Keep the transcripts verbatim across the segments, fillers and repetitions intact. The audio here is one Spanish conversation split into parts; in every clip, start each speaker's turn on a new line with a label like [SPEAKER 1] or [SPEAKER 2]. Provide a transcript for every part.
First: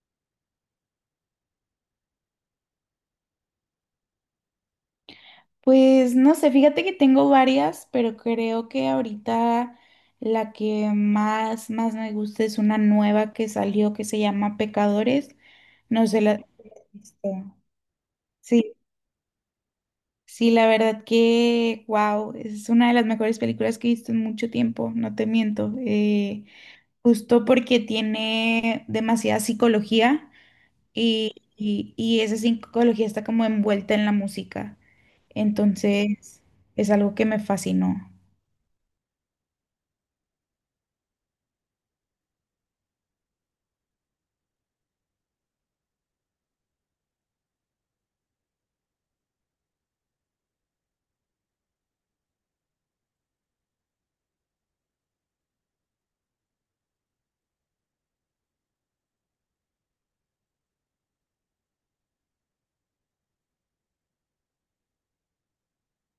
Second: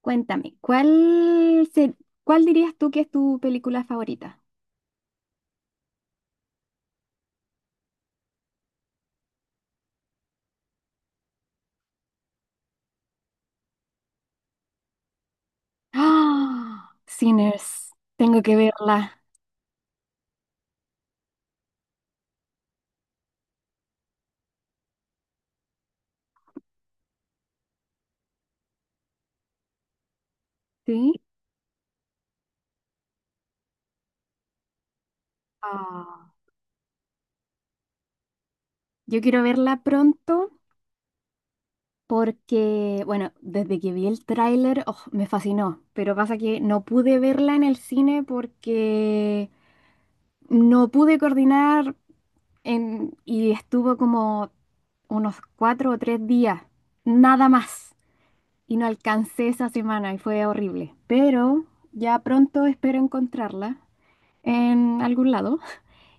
[SPEAKER 1] Cuéntame, ¿cuál, se- cuál dirías tú que es tu película favorita?
[SPEAKER 2] Pues no sé, fíjate que tengo varias, pero creo que ahorita la que más, más me gusta es una nueva que salió que se llama Pecadores. No sé la.
[SPEAKER 1] ¡Ah! Sinners, tengo que
[SPEAKER 2] Sí,
[SPEAKER 1] verla,
[SPEAKER 2] sí, la verdad que, wow, es una de las mejores películas que he visto en mucho tiempo, no te miento. Eh, justo porque tiene demasiada psicología
[SPEAKER 1] ¿sí?
[SPEAKER 2] y, y, y esa psicología está como envuelta en la música.
[SPEAKER 1] Ah,
[SPEAKER 2] Entonces, es algo que me fascinó.
[SPEAKER 1] yo quiero verla pronto porque, bueno, desde que vi el tráiler, oh, me fascinó, pero pasa que no pude verla en el cine porque no pude coordinar en- y estuvo como unos cuatro o tres días, nada más. Y no alcancé esa semana y fue horrible. Pero ya pronto espero encontrarla en algún lado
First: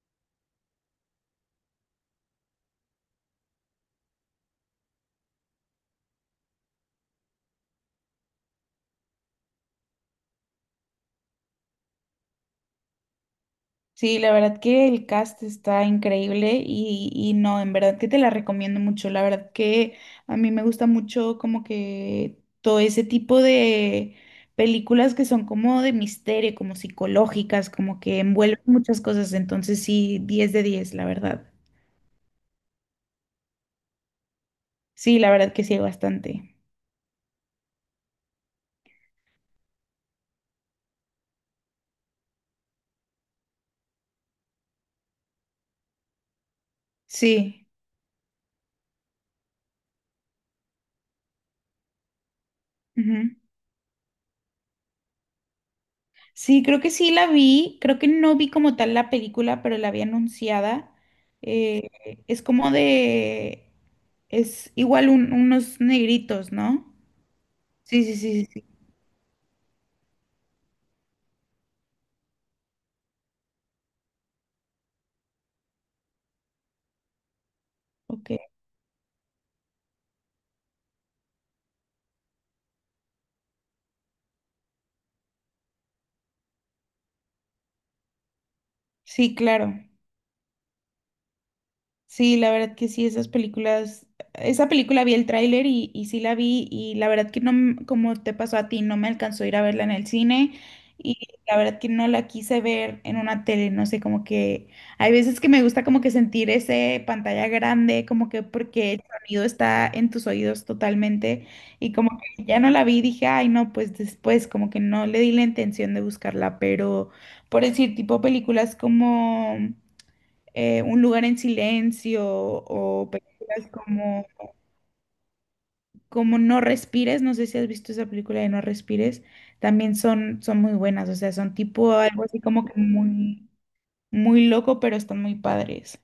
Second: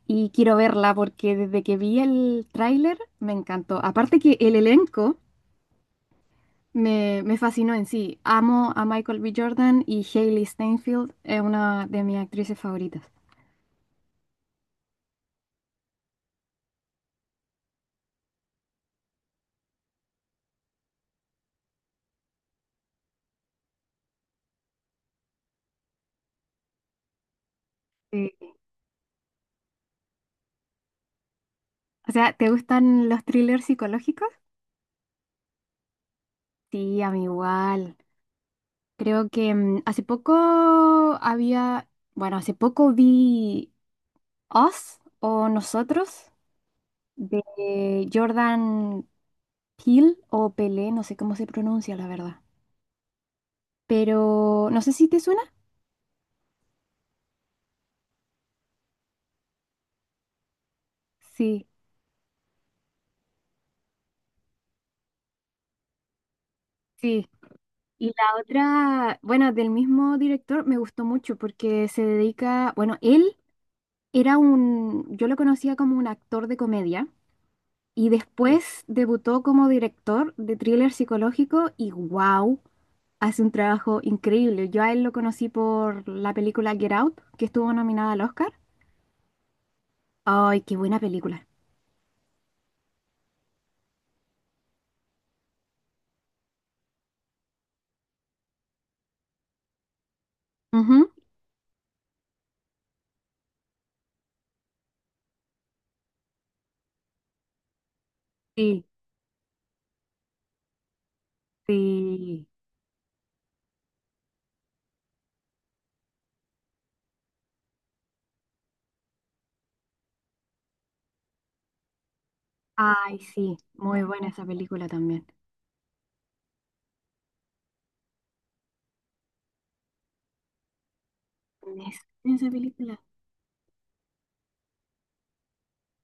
[SPEAKER 1] y quiero verla porque desde que vi el tráiler me encantó. Aparte que el elenco me, me fascinó en sí. Amo a Michael B. Jordan y Hailey Steinfeld es una de mis actrices favoritas.
[SPEAKER 2] Sí, la verdad que el cast está increíble y, y no, en verdad que te la recomiendo mucho. La verdad que a mí me gusta mucho como que todo ese tipo de películas que son como de misterio, como psicológicas, como que
[SPEAKER 1] Sí.
[SPEAKER 2] envuelven muchas cosas. Entonces sí, diez de diez la verdad.
[SPEAKER 1] O sea, ¿te gustan los thrillers psicológicos?
[SPEAKER 2] Sí, la verdad que sí, hay bastante.
[SPEAKER 1] Sí, a mí igual. Creo que mm, hace poco había, bueno, hace poco vi Us o Nosotros
[SPEAKER 2] Sí.
[SPEAKER 1] de Jordan Peele o Pelé, no sé cómo se pronuncia la verdad.
[SPEAKER 2] Ujú.
[SPEAKER 1] Pero no sé si te suena.
[SPEAKER 2] Sí, creo que sí la vi, creo que no vi como tal la película, pero la vi anunciada.
[SPEAKER 1] Sí,
[SPEAKER 2] Eh, es como de, es igual un- unos negritos, ¿no?
[SPEAKER 1] sí.
[SPEAKER 2] Sí,
[SPEAKER 1] Y
[SPEAKER 2] sí,
[SPEAKER 1] la
[SPEAKER 2] sí, sí, sí.
[SPEAKER 1] otra, bueno, del mismo director me gustó mucho porque se dedica, bueno, él era un, yo lo conocía como un actor de comedia y
[SPEAKER 2] Ok,
[SPEAKER 1] después debutó como director de thriller psicológico y wow, hace un trabajo increíble. Yo a él lo conocí por la película Get Out, que estuvo nominada al Oscar.
[SPEAKER 2] sí, claro.
[SPEAKER 1] Ay, qué buena película.
[SPEAKER 2] Sí, la verdad que sí, esas películas, esa película vi el tráiler y, y sí la vi y la verdad que no, m- como te pasó a ti, no me alcanzó a ir a verla en el cine
[SPEAKER 1] Ujú.
[SPEAKER 2] y la verdad que no la quise ver en una tele, no sé, como que hay veces que me gusta como que sentir ese pantalla grande, como que
[SPEAKER 1] Sí,
[SPEAKER 2] porque el sonido está en tus oídos totalmente y como que
[SPEAKER 1] sí.
[SPEAKER 2] ya no la vi, dije, ay no, pues después como que no le di la intención de buscarla, pero por decir tipo películas como eh, Un lugar en silencio o
[SPEAKER 1] Ay, sí,
[SPEAKER 2] películas
[SPEAKER 1] muy
[SPEAKER 2] como,
[SPEAKER 1] buena esa película también.
[SPEAKER 2] como No respires, no sé si has visto esa película de No respires, también son, son muy buenas, o sea, son
[SPEAKER 1] Me
[SPEAKER 2] tipo algo
[SPEAKER 1] suena
[SPEAKER 2] así
[SPEAKER 1] esa
[SPEAKER 2] como que
[SPEAKER 1] película.
[SPEAKER 2] muy, muy loco, pero están muy padres.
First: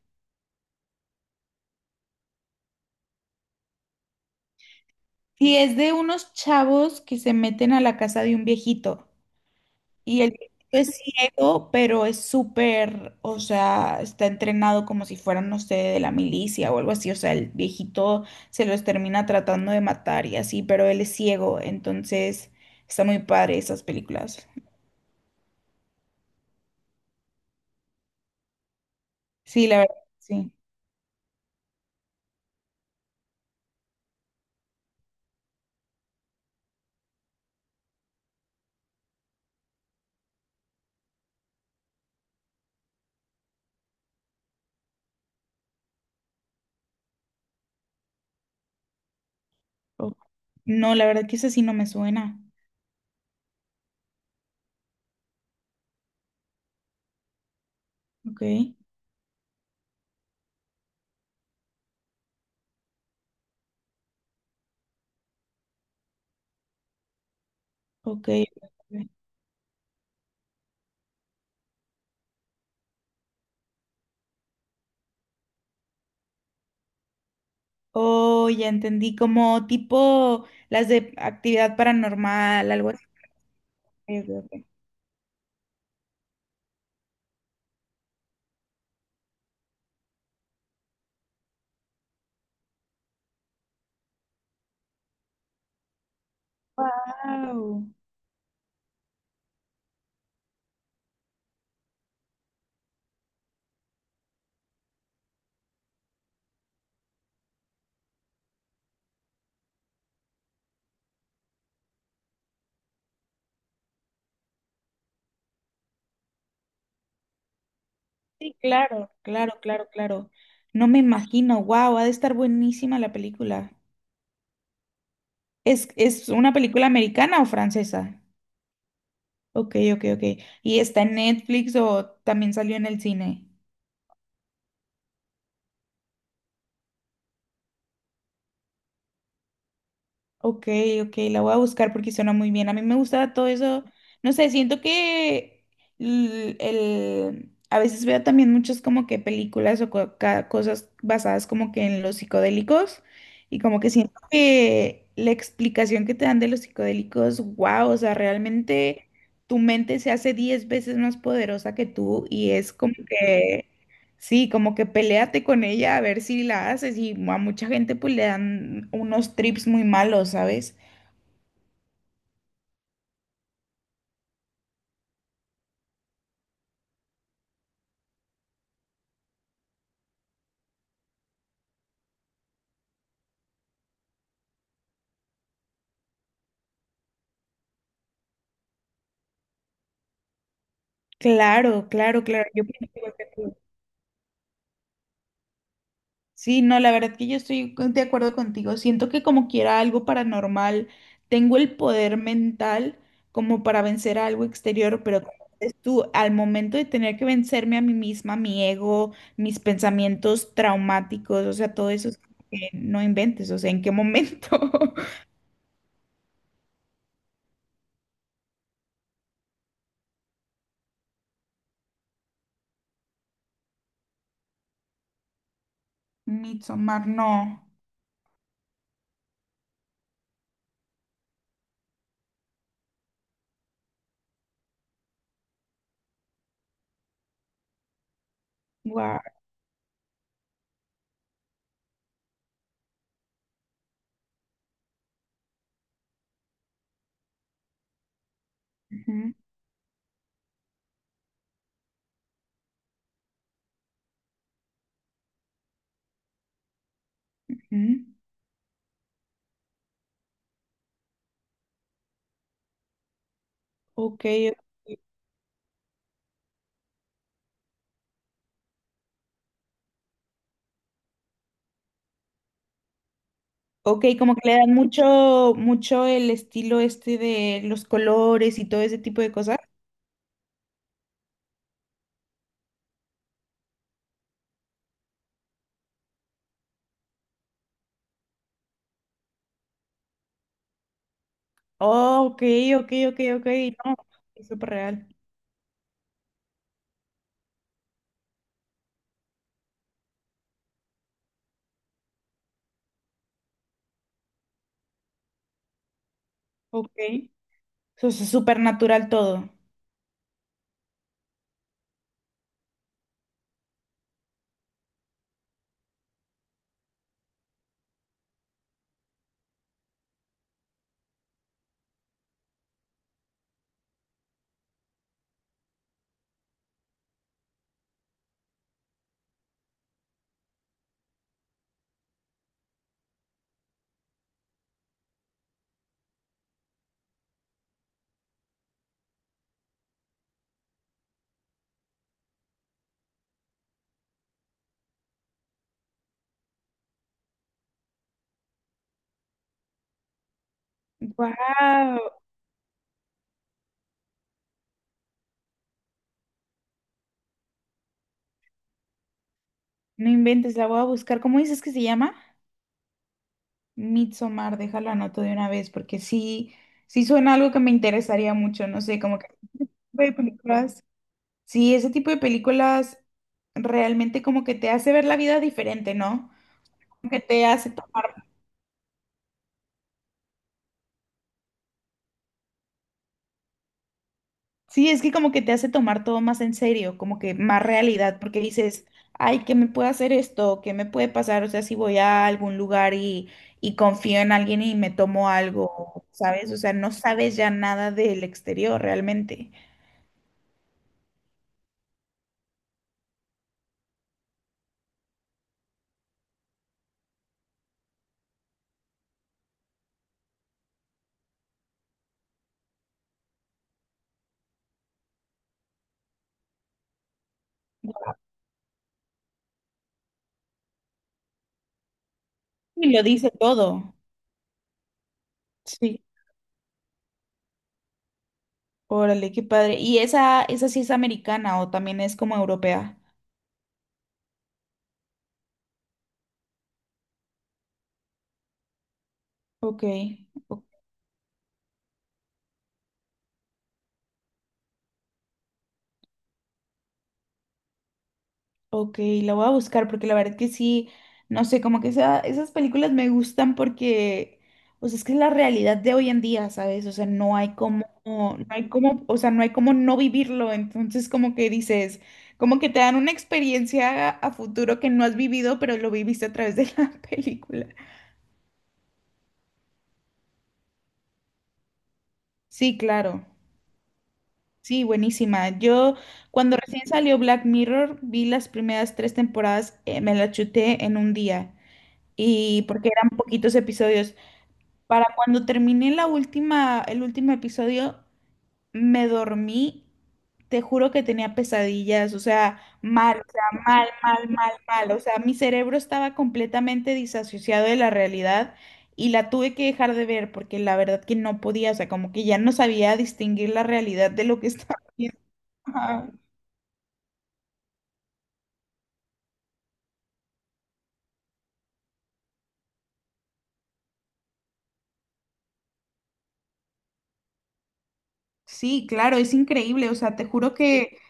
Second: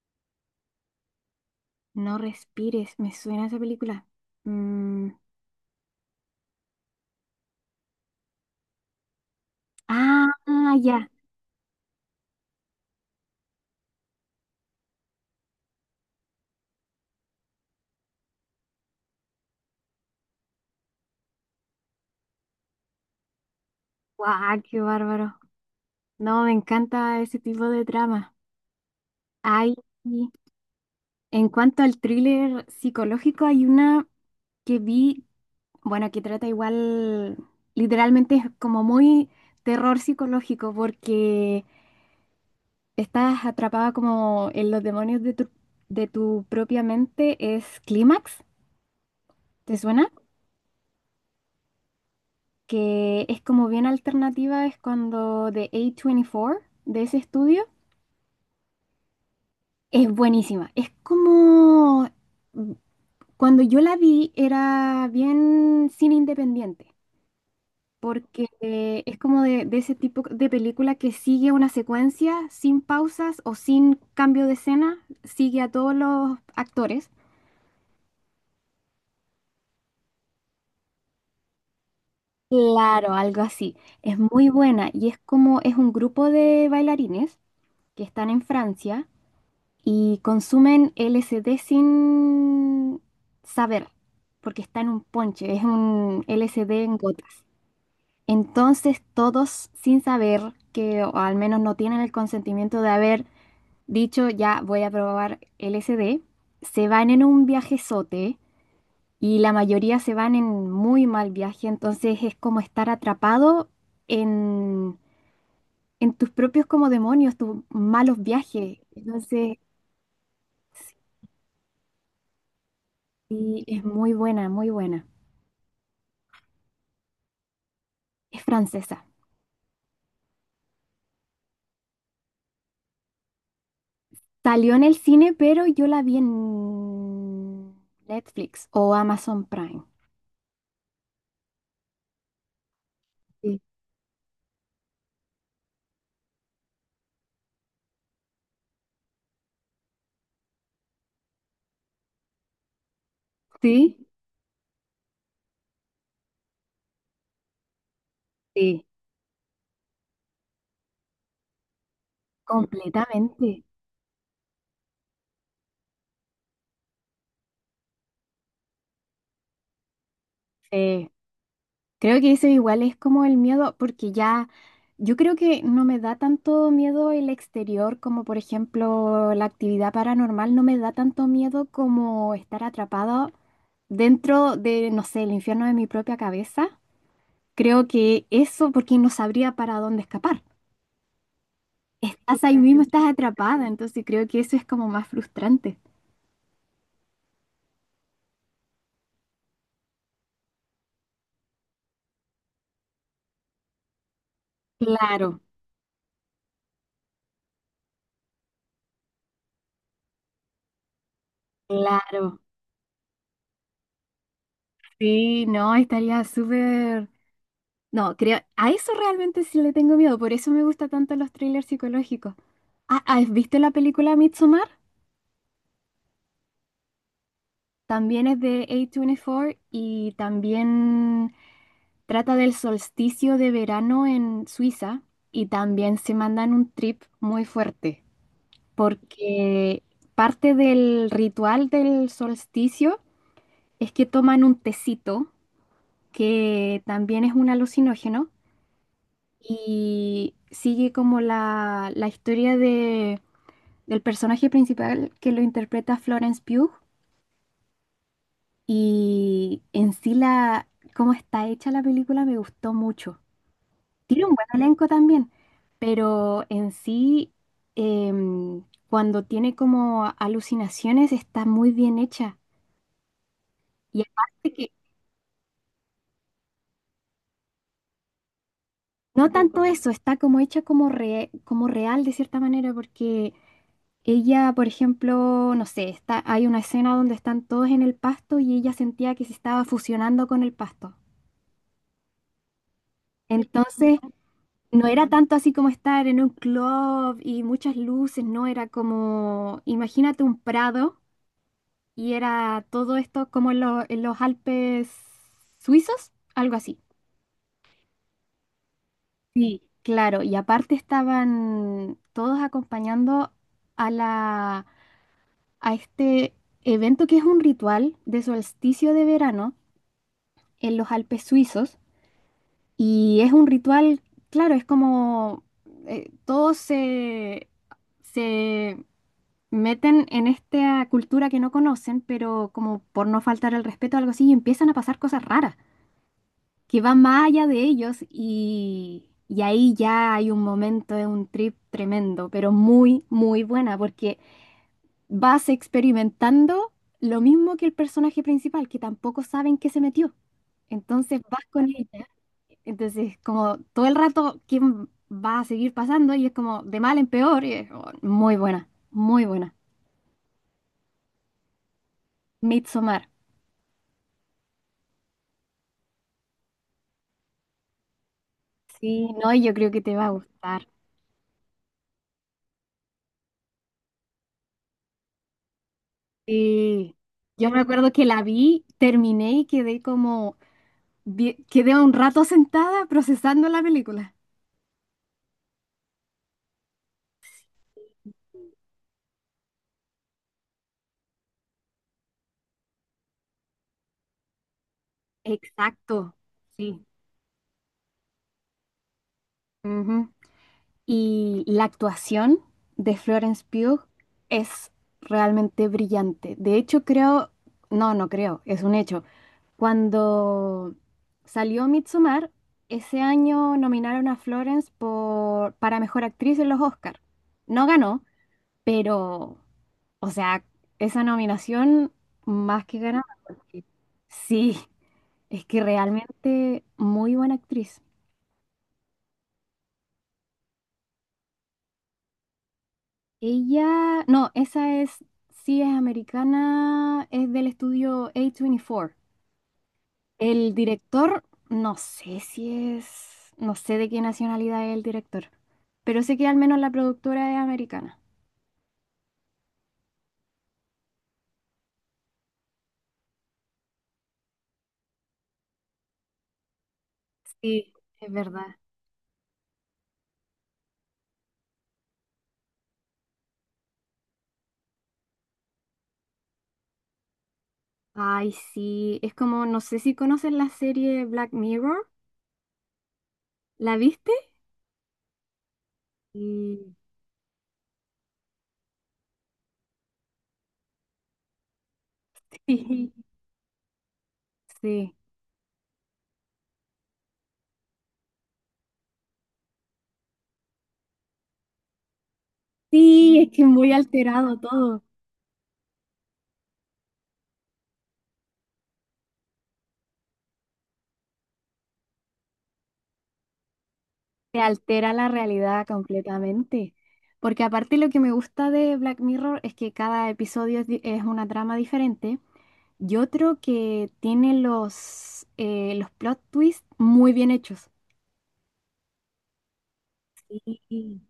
[SPEAKER 1] No respires, me suena esa película. Mm,
[SPEAKER 2] Y es de unos chavos que se meten a la casa de un viejito. Y
[SPEAKER 1] ah,
[SPEAKER 2] el viejito
[SPEAKER 1] ah,
[SPEAKER 2] es
[SPEAKER 1] ya.
[SPEAKER 2] ciego, pero es súper, o sea, está entrenado como si fuera, no sé, de la milicia o algo así. O sea, el viejito se los termina tratando de matar y así, pero él es ciego, entonces está muy padre esas películas.
[SPEAKER 1] Guau, qué bárbaro. No, me encanta ese tipo de trama.
[SPEAKER 2] Sí,
[SPEAKER 1] Ay,
[SPEAKER 2] la verdad,
[SPEAKER 1] sí.
[SPEAKER 2] sí.
[SPEAKER 1] En cuanto al thriller psicológico, hay una que vi, bueno, que trata igual, literalmente es como muy terror psicológico, porque estás atrapada como en los demonios de tu, de tu propia mente es Clímax, ¿te suena?
[SPEAKER 2] O- No, la verdad que esa sí no me suena.
[SPEAKER 1] Que es como bien alternativa, es cuando de A veinticuatro, de ese estudio,
[SPEAKER 2] Ok,
[SPEAKER 1] es buenísima. Es como, mm, cuando yo la vi era bien cine independiente,
[SPEAKER 2] ok,
[SPEAKER 1] porque eh,
[SPEAKER 2] ok.
[SPEAKER 1] es como de, de ese tipo de película que sigue una secuencia sin pausas o sin cambio de escena, sigue a todos los actores.
[SPEAKER 2] Oh, ya entendí, como tipo las de actividad paranormal, algo así.
[SPEAKER 1] Claro, algo así. Es muy buena y es como es un grupo de bailarines que están en Francia y consumen L S D sin saber, porque está en un ponche, es un L S D en gotas.
[SPEAKER 2] Wow.
[SPEAKER 1] Entonces todos sin saber que, o al menos no tienen el consentimiento de haber dicho ya voy a probar L S D, se van en un viajezote y la mayoría se van en muy mal viaje, entonces es como estar atrapado en, en tus propios como demonios, tus malos
[SPEAKER 2] Sí,
[SPEAKER 1] viajes.
[SPEAKER 2] claro, claro,
[SPEAKER 1] Entonces,
[SPEAKER 2] claro, claro. No me imagino, wow, ha de estar buenísima la
[SPEAKER 1] sí,
[SPEAKER 2] película.
[SPEAKER 1] es muy buena, muy buena.
[SPEAKER 2] ¿Es, es una película americana o francesa?
[SPEAKER 1] Es francesa.
[SPEAKER 2] Ok, ok, ok. ¿Y está en Netflix o también salió en el cine?
[SPEAKER 1] Salió en el cine, pero yo la vi en Netflix o Amazon Prime.
[SPEAKER 2] Ok, ok, la voy a buscar porque suena muy bien. A mí me gusta todo
[SPEAKER 1] Sí,
[SPEAKER 2] eso. No sé, siento que l- el, a veces veo también muchas como que películas o co- ca- cosas basadas como que en los psicodélicos y como que
[SPEAKER 1] sí,
[SPEAKER 2] siento que la explicación que te dan de los psicodélicos, wow, o sea,
[SPEAKER 1] sí,
[SPEAKER 2] realmente tu mente se hace diez veces más poderosa que tú y es como
[SPEAKER 1] completamente.
[SPEAKER 2] que. Sí, como que peleate con ella a ver si la haces y a mucha gente pues le dan unos trips muy malos, ¿sabes?
[SPEAKER 1] Sí. Creo que eso igual es como el miedo, porque ya yo creo que no me da tanto miedo el exterior como por ejemplo la actividad paranormal, no me da tanto miedo como estar atrapado dentro de, no sé, el infierno de mi propia cabeza. Creo que eso porque no sabría para dónde escapar.
[SPEAKER 2] Claro, claro,
[SPEAKER 1] Estás
[SPEAKER 2] claro.
[SPEAKER 1] ahí
[SPEAKER 2] Yo
[SPEAKER 1] mismo,
[SPEAKER 2] pienso
[SPEAKER 1] estás
[SPEAKER 2] igual que tú.
[SPEAKER 1] atrapada, entonces creo que eso es como más frustrante.
[SPEAKER 2] Sí, no, la verdad que yo estoy con- de acuerdo contigo. Siento que como quiera algo paranormal, tengo el poder mental como para vencer a algo exterior, pero como
[SPEAKER 1] Claro,
[SPEAKER 2] dices tú, al momento de tener que vencerme a mí misma, mi ego, mis pensamientos traumáticos, o sea, todo eso es como
[SPEAKER 1] claro.
[SPEAKER 2] que no inventes, o sea, ¿en qué momento?
[SPEAKER 1] Sí, no, estaría súper. No, creo, a eso realmente sí le tengo miedo, por eso me gustan tanto los thrillers psicológicos. Ah, ah, ¿viste la película Midsommar?
[SPEAKER 2] Midsommar, no.
[SPEAKER 1] También es de A veinticuatro y también trata del solsticio de verano en Suiza y también se mandan un trip muy fuerte
[SPEAKER 2] Wow,
[SPEAKER 1] porque parte del ritual del solsticio es que toman un tecito que también es un alucinógeno
[SPEAKER 2] ujú,
[SPEAKER 1] y sigue como la, la historia de del personaje principal que lo interpreta Florence Pugh
[SPEAKER 2] ujú.
[SPEAKER 1] y en sí la cómo está hecha la película me gustó mucho.
[SPEAKER 2] Ok,
[SPEAKER 1] Tiene un buen elenco
[SPEAKER 2] ok.
[SPEAKER 1] también, pero en sí em, cuando tiene como alucinaciones está muy bien hecha. Y
[SPEAKER 2] Ok, como
[SPEAKER 1] aparte
[SPEAKER 2] que le
[SPEAKER 1] que
[SPEAKER 2] dan mucho, mucho el estilo este de los colores y todo ese tipo
[SPEAKER 1] no
[SPEAKER 2] de cosas.
[SPEAKER 1] tanto eso, está como hecha como, re- como real de cierta manera porque ella, por ejemplo, no sé, está, hay una escena donde están todos en el pasto y ella sentía que se estaba fusionando con el pasto.
[SPEAKER 2] Oh, ok, ok, ok, ok, no,
[SPEAKER 1] Entonces,
[SPEAKER 2] es súper
[SPEAKER 1] no
[SPEAKER 2] real.
[SPEAKER 1] era tanto así como estar en un club y muchas luces, no, era como, imagínate un prado y era todo esto como en, lo- en los Alpes suizos, algo así.
[SPEAKER 2] Ok, eso es súper natural todo.
[SPEAKER 1] Sí. Claro, y aparte estaban todos acompañando a la, a este evento que es un ritual de solsticio de verano en los Alpes suizos. Y es un ritual, claro, es como eh, todos se, se meten en esta cultura que no conocen, pero como por no faltar el respeto o algo así, y empiezan a pasar cosas raras que van más allá de ellos y, y ahí ya hay un momento de un trip tremendo, pero muy, muy buena, porque vas experimentando lo mismo que el personaje principal, que tampoco saben qué se metió. Entonces vas
[SPEAKER 2] Wow,
[SPEAKER 1] con ella. Entonces, como todo el rato, ¿quién va a seguir pasando? Y es como de mal en peor. Y es, oh, muy buena, muy buena.
[SPEAKER 2] no inventes, la voy a buscar. ¿Cómo dices que se llama?
[SPEAKER 1] Midsommar.
[SPEAKER 2] Midsommar, déjalo anoto de una vez, porque sí, sí suena algo que me interesaría mucho, no sé,
[SPEAKER 1] Sí,
[SPEAKER 2] como que
[SPEAKER 1] no, y yo creo que te va a
[SPEAKER 2] hay
[SPEAKER 1] gustar.
[SPEAKER 2] películas. Sí, ese tipo de películas realmente como que te hace ver la vida diferente, ¿no?
[SPEAKER 1] Sí.
[SPEAKER 2] Como que te
[SPEAKER 1] Yo me
[SPEAKER 2] hace
[SPEAKER 1] acuerdo que
[SPEAKER 2] tomar,
[SPEAKER 1] la vi, terminé y quedé como, die- quedé un rato sentada procesando la película.
[SPEAKER 2] sí, es que como que te hace tomar todo más en serio, como que más realidad, porque dices, ay, ¿qué me puede hacer esto? ¿Qué me puede pasar? O sea, si voy a algún lugar y, y confío en alguien y me tomo algo,
[SPEAKER 1] Exacto,
[SPEAKER 2] ¿sabes? O sea,
[SPEAKER 1] sí.
[SPEAKER 2] no sabes ya nada del exterior realmente.
[SPEAKER 1] Ujú. Y la actuación de Florence Pugh es realmente brillante. De hecho, creo, no, no creo, es un hecho. Cuando salió Midsommar, ese año nominaron a Florence por, para mejor actriz en los Oscars. No ganó, pero, o sea, esa nominación más que
[SPEAKER 2] Y lo
[SPEAKER 1] ganada.
[SPEAKER 2] dice
[SPEAKER 1] Porque
[SPEAKER 2] todo.
[SPEAKER 1] sí, es que
[SPEAKER 2] Sí.
[SPEAKER 1] realmente muy buena actriz.
[SPEAKER 2] Órale, qué padre. ¿Y esa, esa sí es americana o también es como europea?
[SPEAKER 1] Ella, no, esa es, sí es americana, es del estudio A veinticuatro.
[SPEAKER 2] Ok,
[SPEAKER 1] El director, no sé si es, no sé de qué nacionalidad es el director, pero sé que al menos la productora es americana.
[SPEAKER 2] ok, la voy a buscar porque la verdad que sí, no sé, como que esa- esas películas me gustan porque, o sea, es que es la realidad de hoy en día, ¿sabes? O sea, no hay
[SPEAKER 1] Sí,
[SPEAKER 2] como,
[SPEAKER 1] es
[SPEAKER 2] no
[SPEAKER 1] verdad.
[SPEAKER 2] hay como, o sea, no hay como no vivirlo, entonces como que dices, como que te dan una experiencia a futuro que no has vivido, pero lo viviste a través de la película.
[SPEAKER 1] Ay, sí, es como, no sé si conoces la serie Black Mirror,
[SPEAKER 2] Sí, claro.
[SPEAKER 1] ¿la viste?
[SPEAKER 2] Sí, buenísima. Yo cuando
[SPEAKER 1] Sí.
[SPEAKER 2] recién salió Black Mirror, vi las primeras tres temporadas, eh, me las chuté en un día y porque
[SPEAKER 1] Sí,
[SPEAKER 2] eran poquitos episodios.
[SPEAKER 1] sí.
[SPEAKER 2] Para cuando terminé la última, el último episodio, me dormí, te juro que tenía pesadillas, o sea,
[SPEAKER 1] Sí,
[SPEAKER 2] mal,
[SPEAKER 1] es
[SPEAKER 2] o sea,
[SPEAKER 1] que muy
[SPEAKER 2] mal, mal,
[SPEAKER 1] alterado
[SPEAKER 2] mal,
[SPEAKER 1] todo.
[SPEAKER 2] mal, o sea, mi cerebro estaba completamente disasociado de la realidad y la tuve que dejar de ver porque la verdad que no podía, o sea, como que ya no sabía distinguir la realidad de lo
[SPEAKER 1] Te
[SPEAKER 2] que estaba
[SPEAKER 1] altera la
[SPEAKER 2] viendo.
[SPEAKER 1] realidad
[SPEAKER 2] Ajá.
[SPEAKER 1] completamente. Porque aparte lo que me gusta de Black Mirror es que cada episodio es, di- es una trama diferente. Y otro que tiene los, eh, los plot twists muy bien hechos.
[SPEAKER 2] Sí, claro, es increíble, o sea, te juro que
[SPEAKER 1] Sí.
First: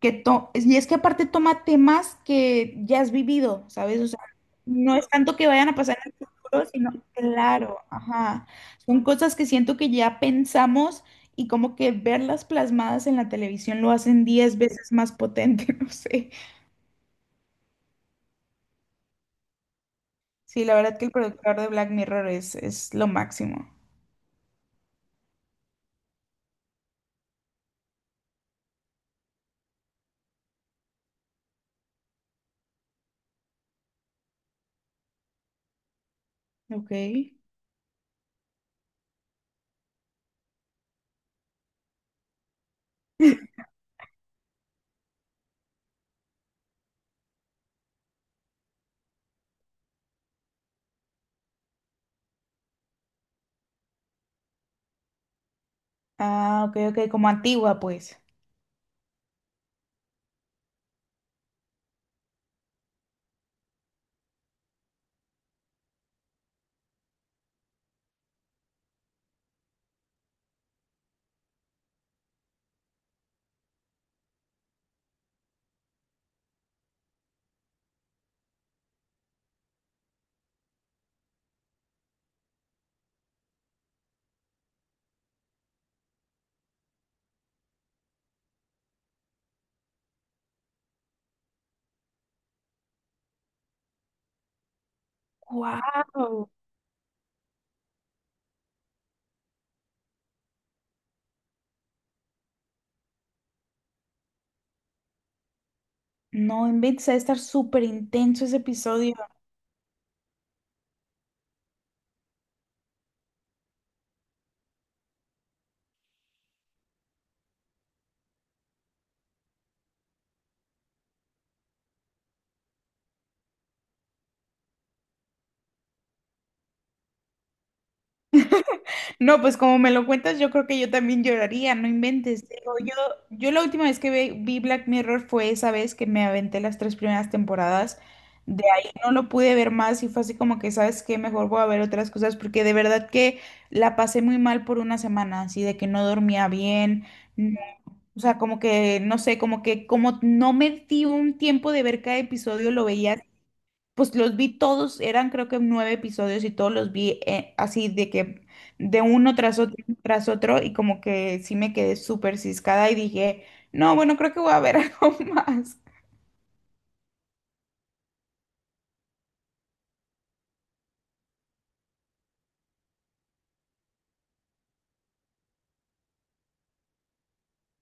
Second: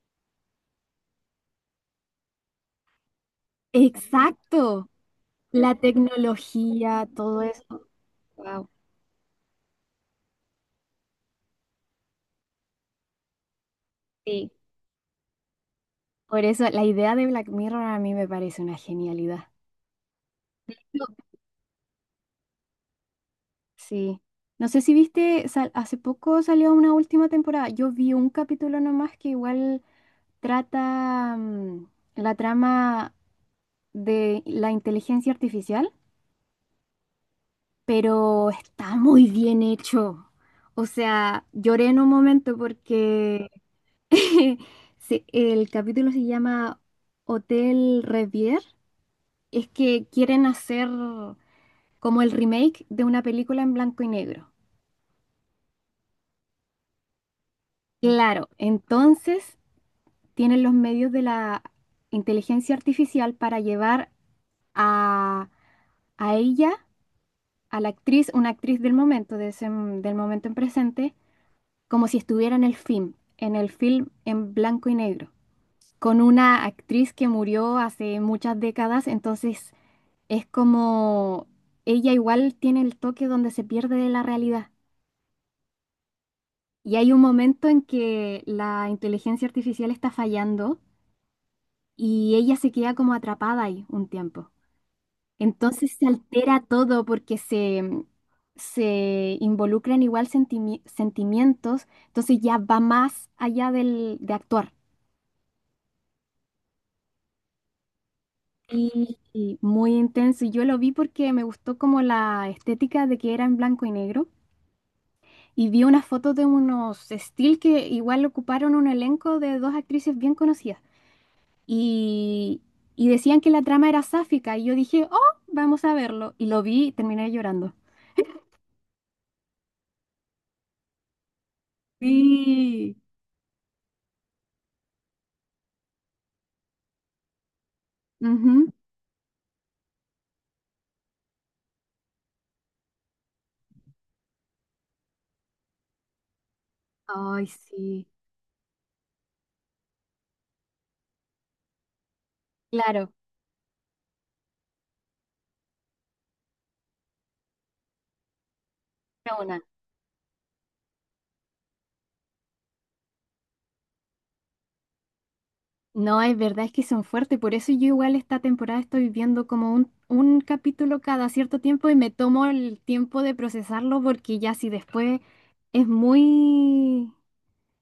[SPEAKER 2] que to- y es que aparte toma temas que ya has vivido, ¿sabes? O sea,
[SPEAKER 1] Exacto.
[SPEAKER 2] no es tanto que vayan
[SPEAKER 1] La
[SPEAKER 2] a pasar en el futuro, sino,
[SPEAKER 1] tecnología, todo
[SPEAKER 2] claro,
[SPEAKER 1] eso.
[SPEAKER 2] ajá,
[SPEAKER 1] Wow.
[SPEAKER 2] son cosas que siento que ya pensamos y como que verlas plasmadas en la televisión lo hacen
[SPEAKER 1] Sí.
[SPEAKER 2] diez veces más potente, no sé.
[SPEAKER 1] Por eso la idea de Black Mirror a mí me parece una genialidad.
[SPEAKER 2] Sí, la verdad que el productor de Black Mirror es, es lo máximo.
[SPEAKER 1] Sí. No sé si viste, sal- hace poco salió una última temporada. Yo vi un capítulo nomás que igual trata mm, la trama de la inteligencia artificial.
[SPEAKER 2] Ok.
[SPEAKER 1] Pero está muy bien hecho. O sea, lloré en un momento porque se- el capítulo se llama Hotel Revier. Es que quieren hacer como el remake de una película en blanco y negro.
[SPEAKER 2] Ah, ok, ok, como antigua, pues.
[SPEAKER 1] Claro, entonces tienen los medios de la inteligencia artificial para llevar a, a ella, a la actriz, una actriz del momento, de ese- del momento en presente como si estuviera en el film, en el film en blanco y negro, con una actriz que murió hace muchas décadas, entonces es como ella igual tiene el toque donde se pierde de la realidad. Y hay un momento en que la inteligencia artificial está fallando y ella se queda como atrapada ahí un tiempo. Entonces se
[SPEAKER 2] Wow.
[SPEAKER 1] altera todo porque se, se involucran igual sentimi- sentimientos, entonces ya va más allá del, de actuar.
[SPEAKER 2] No, inventes, a estar súper intenso ese episodio.
[SPEAKER 1] Y, y muy intenso. Y yo lo vi porque me gustó como la estética de que era en blanco y negro. Y vi unas fotos de unos still que igual ocuparon un elenco de dos actrices bien conocidas. Y, y decían que la trama era sáfica. Y yo dije, oh, vamos a verlo. Y lo vi y terminé llorando.
[SPEAKER 2] No, pues como me lo cuentas, yo creo que yo también lloraría, no inventes. Digo, yo,
[SPEAKER 1] Sí.
[SPEAKER 2] yo la última vez que ve- vi Black Mirror fue esa vez que me aventé las tres primeras temporadas. De
[SPEAKER 1] Ujú.
[SPEAKER 2] ahí no lo pude ver más y fue así como que, ¿sabes qué? Mejor voy a ver otras cosas porque de verdad que la pasé muy mal por una semana, así de que no dormía bien,
[SPEAKER 1] Ay,
[SPEAKER 2] no-
[SPEAKER 1] sí.
[SPEAKER 2] o sea, como que, no sé, como que como no me di un tiempo de ver cada episodio, lo
[SPEAKER 1] Claro,
[SPEAKER 2] veía pues los vi todos, eran creo que nueve episodios y todos los vi eh, así de que de uno
[SPEAKER 1] era
[SPEAKER 2] tras
[SPEAKER 1] una.
[SPEAKER 2] otro tras otro y como que sí me quedé súper ciscada y dije, no, bueno, creo que voy a ver algo más.
[SPEAKER 1] No, es verdad, es que son fuertes, por eso yo igual esta temporada estoy viendo como un, un capítulo cada cierto tiempo y me tomo el tiempo de procesarlo porque ya si después es muy,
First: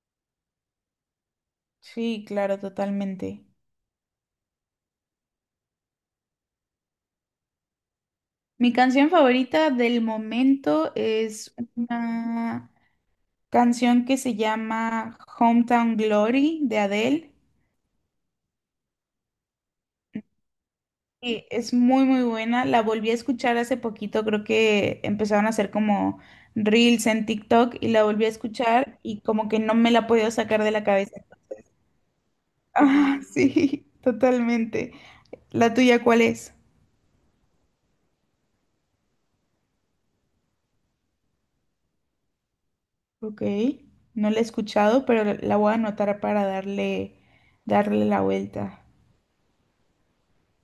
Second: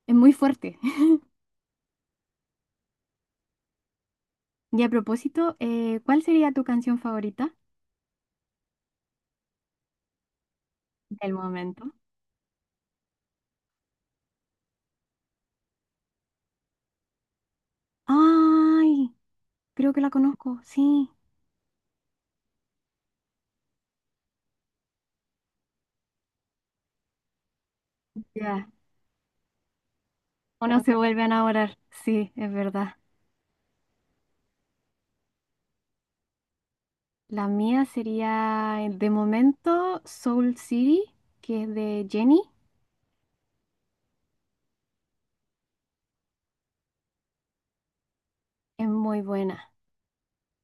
[SPEAKER 1] es muy fuerte.
[SPEAKER 2] Sí, claro, totalmente.
[SPEAKER 1] Y a propósito, eh, ¿cuál sería tu canción favorita
[SPEAKER 2] Mi canción favorita del momento
[SPEAKER 1] del
[SPEAKER 2] es
[SPEAKER 1] momento?
[SPEAKER 2] una canción que se llama Hometown Glory de Adele.
[SPEAKER 1] Ay, creo que la conozco, sí.
[SPEAKER 2] Sí, es muy muy buena. La volví a escuchar hace poquito, creo que empezaron a hacer como reels en TikTok y la volví a
[SPEAKER 1] Ya,
[SPEAKER 2] escuchar y como que no me la he podido sacar de
[SPEAKER 1] uno
[SPEAKER 2] la
[SPEAKER 1] se
[SPEAKER 2] cabeza.
[SPEAKER 1] vuelve a enamorar, sí, es verdad.
[SPEAKER 2] Ah, sí, totalmente. ¿La tuya cuál es?
[SPEAKER 1] La mía sería de momento Soul City, que es de Jenny,
[SPEAKER 2] Ok, no la he escuchado, pero la voy a anotar para darle, darle la vuelta.
[SPEAKER 1] es muy buena.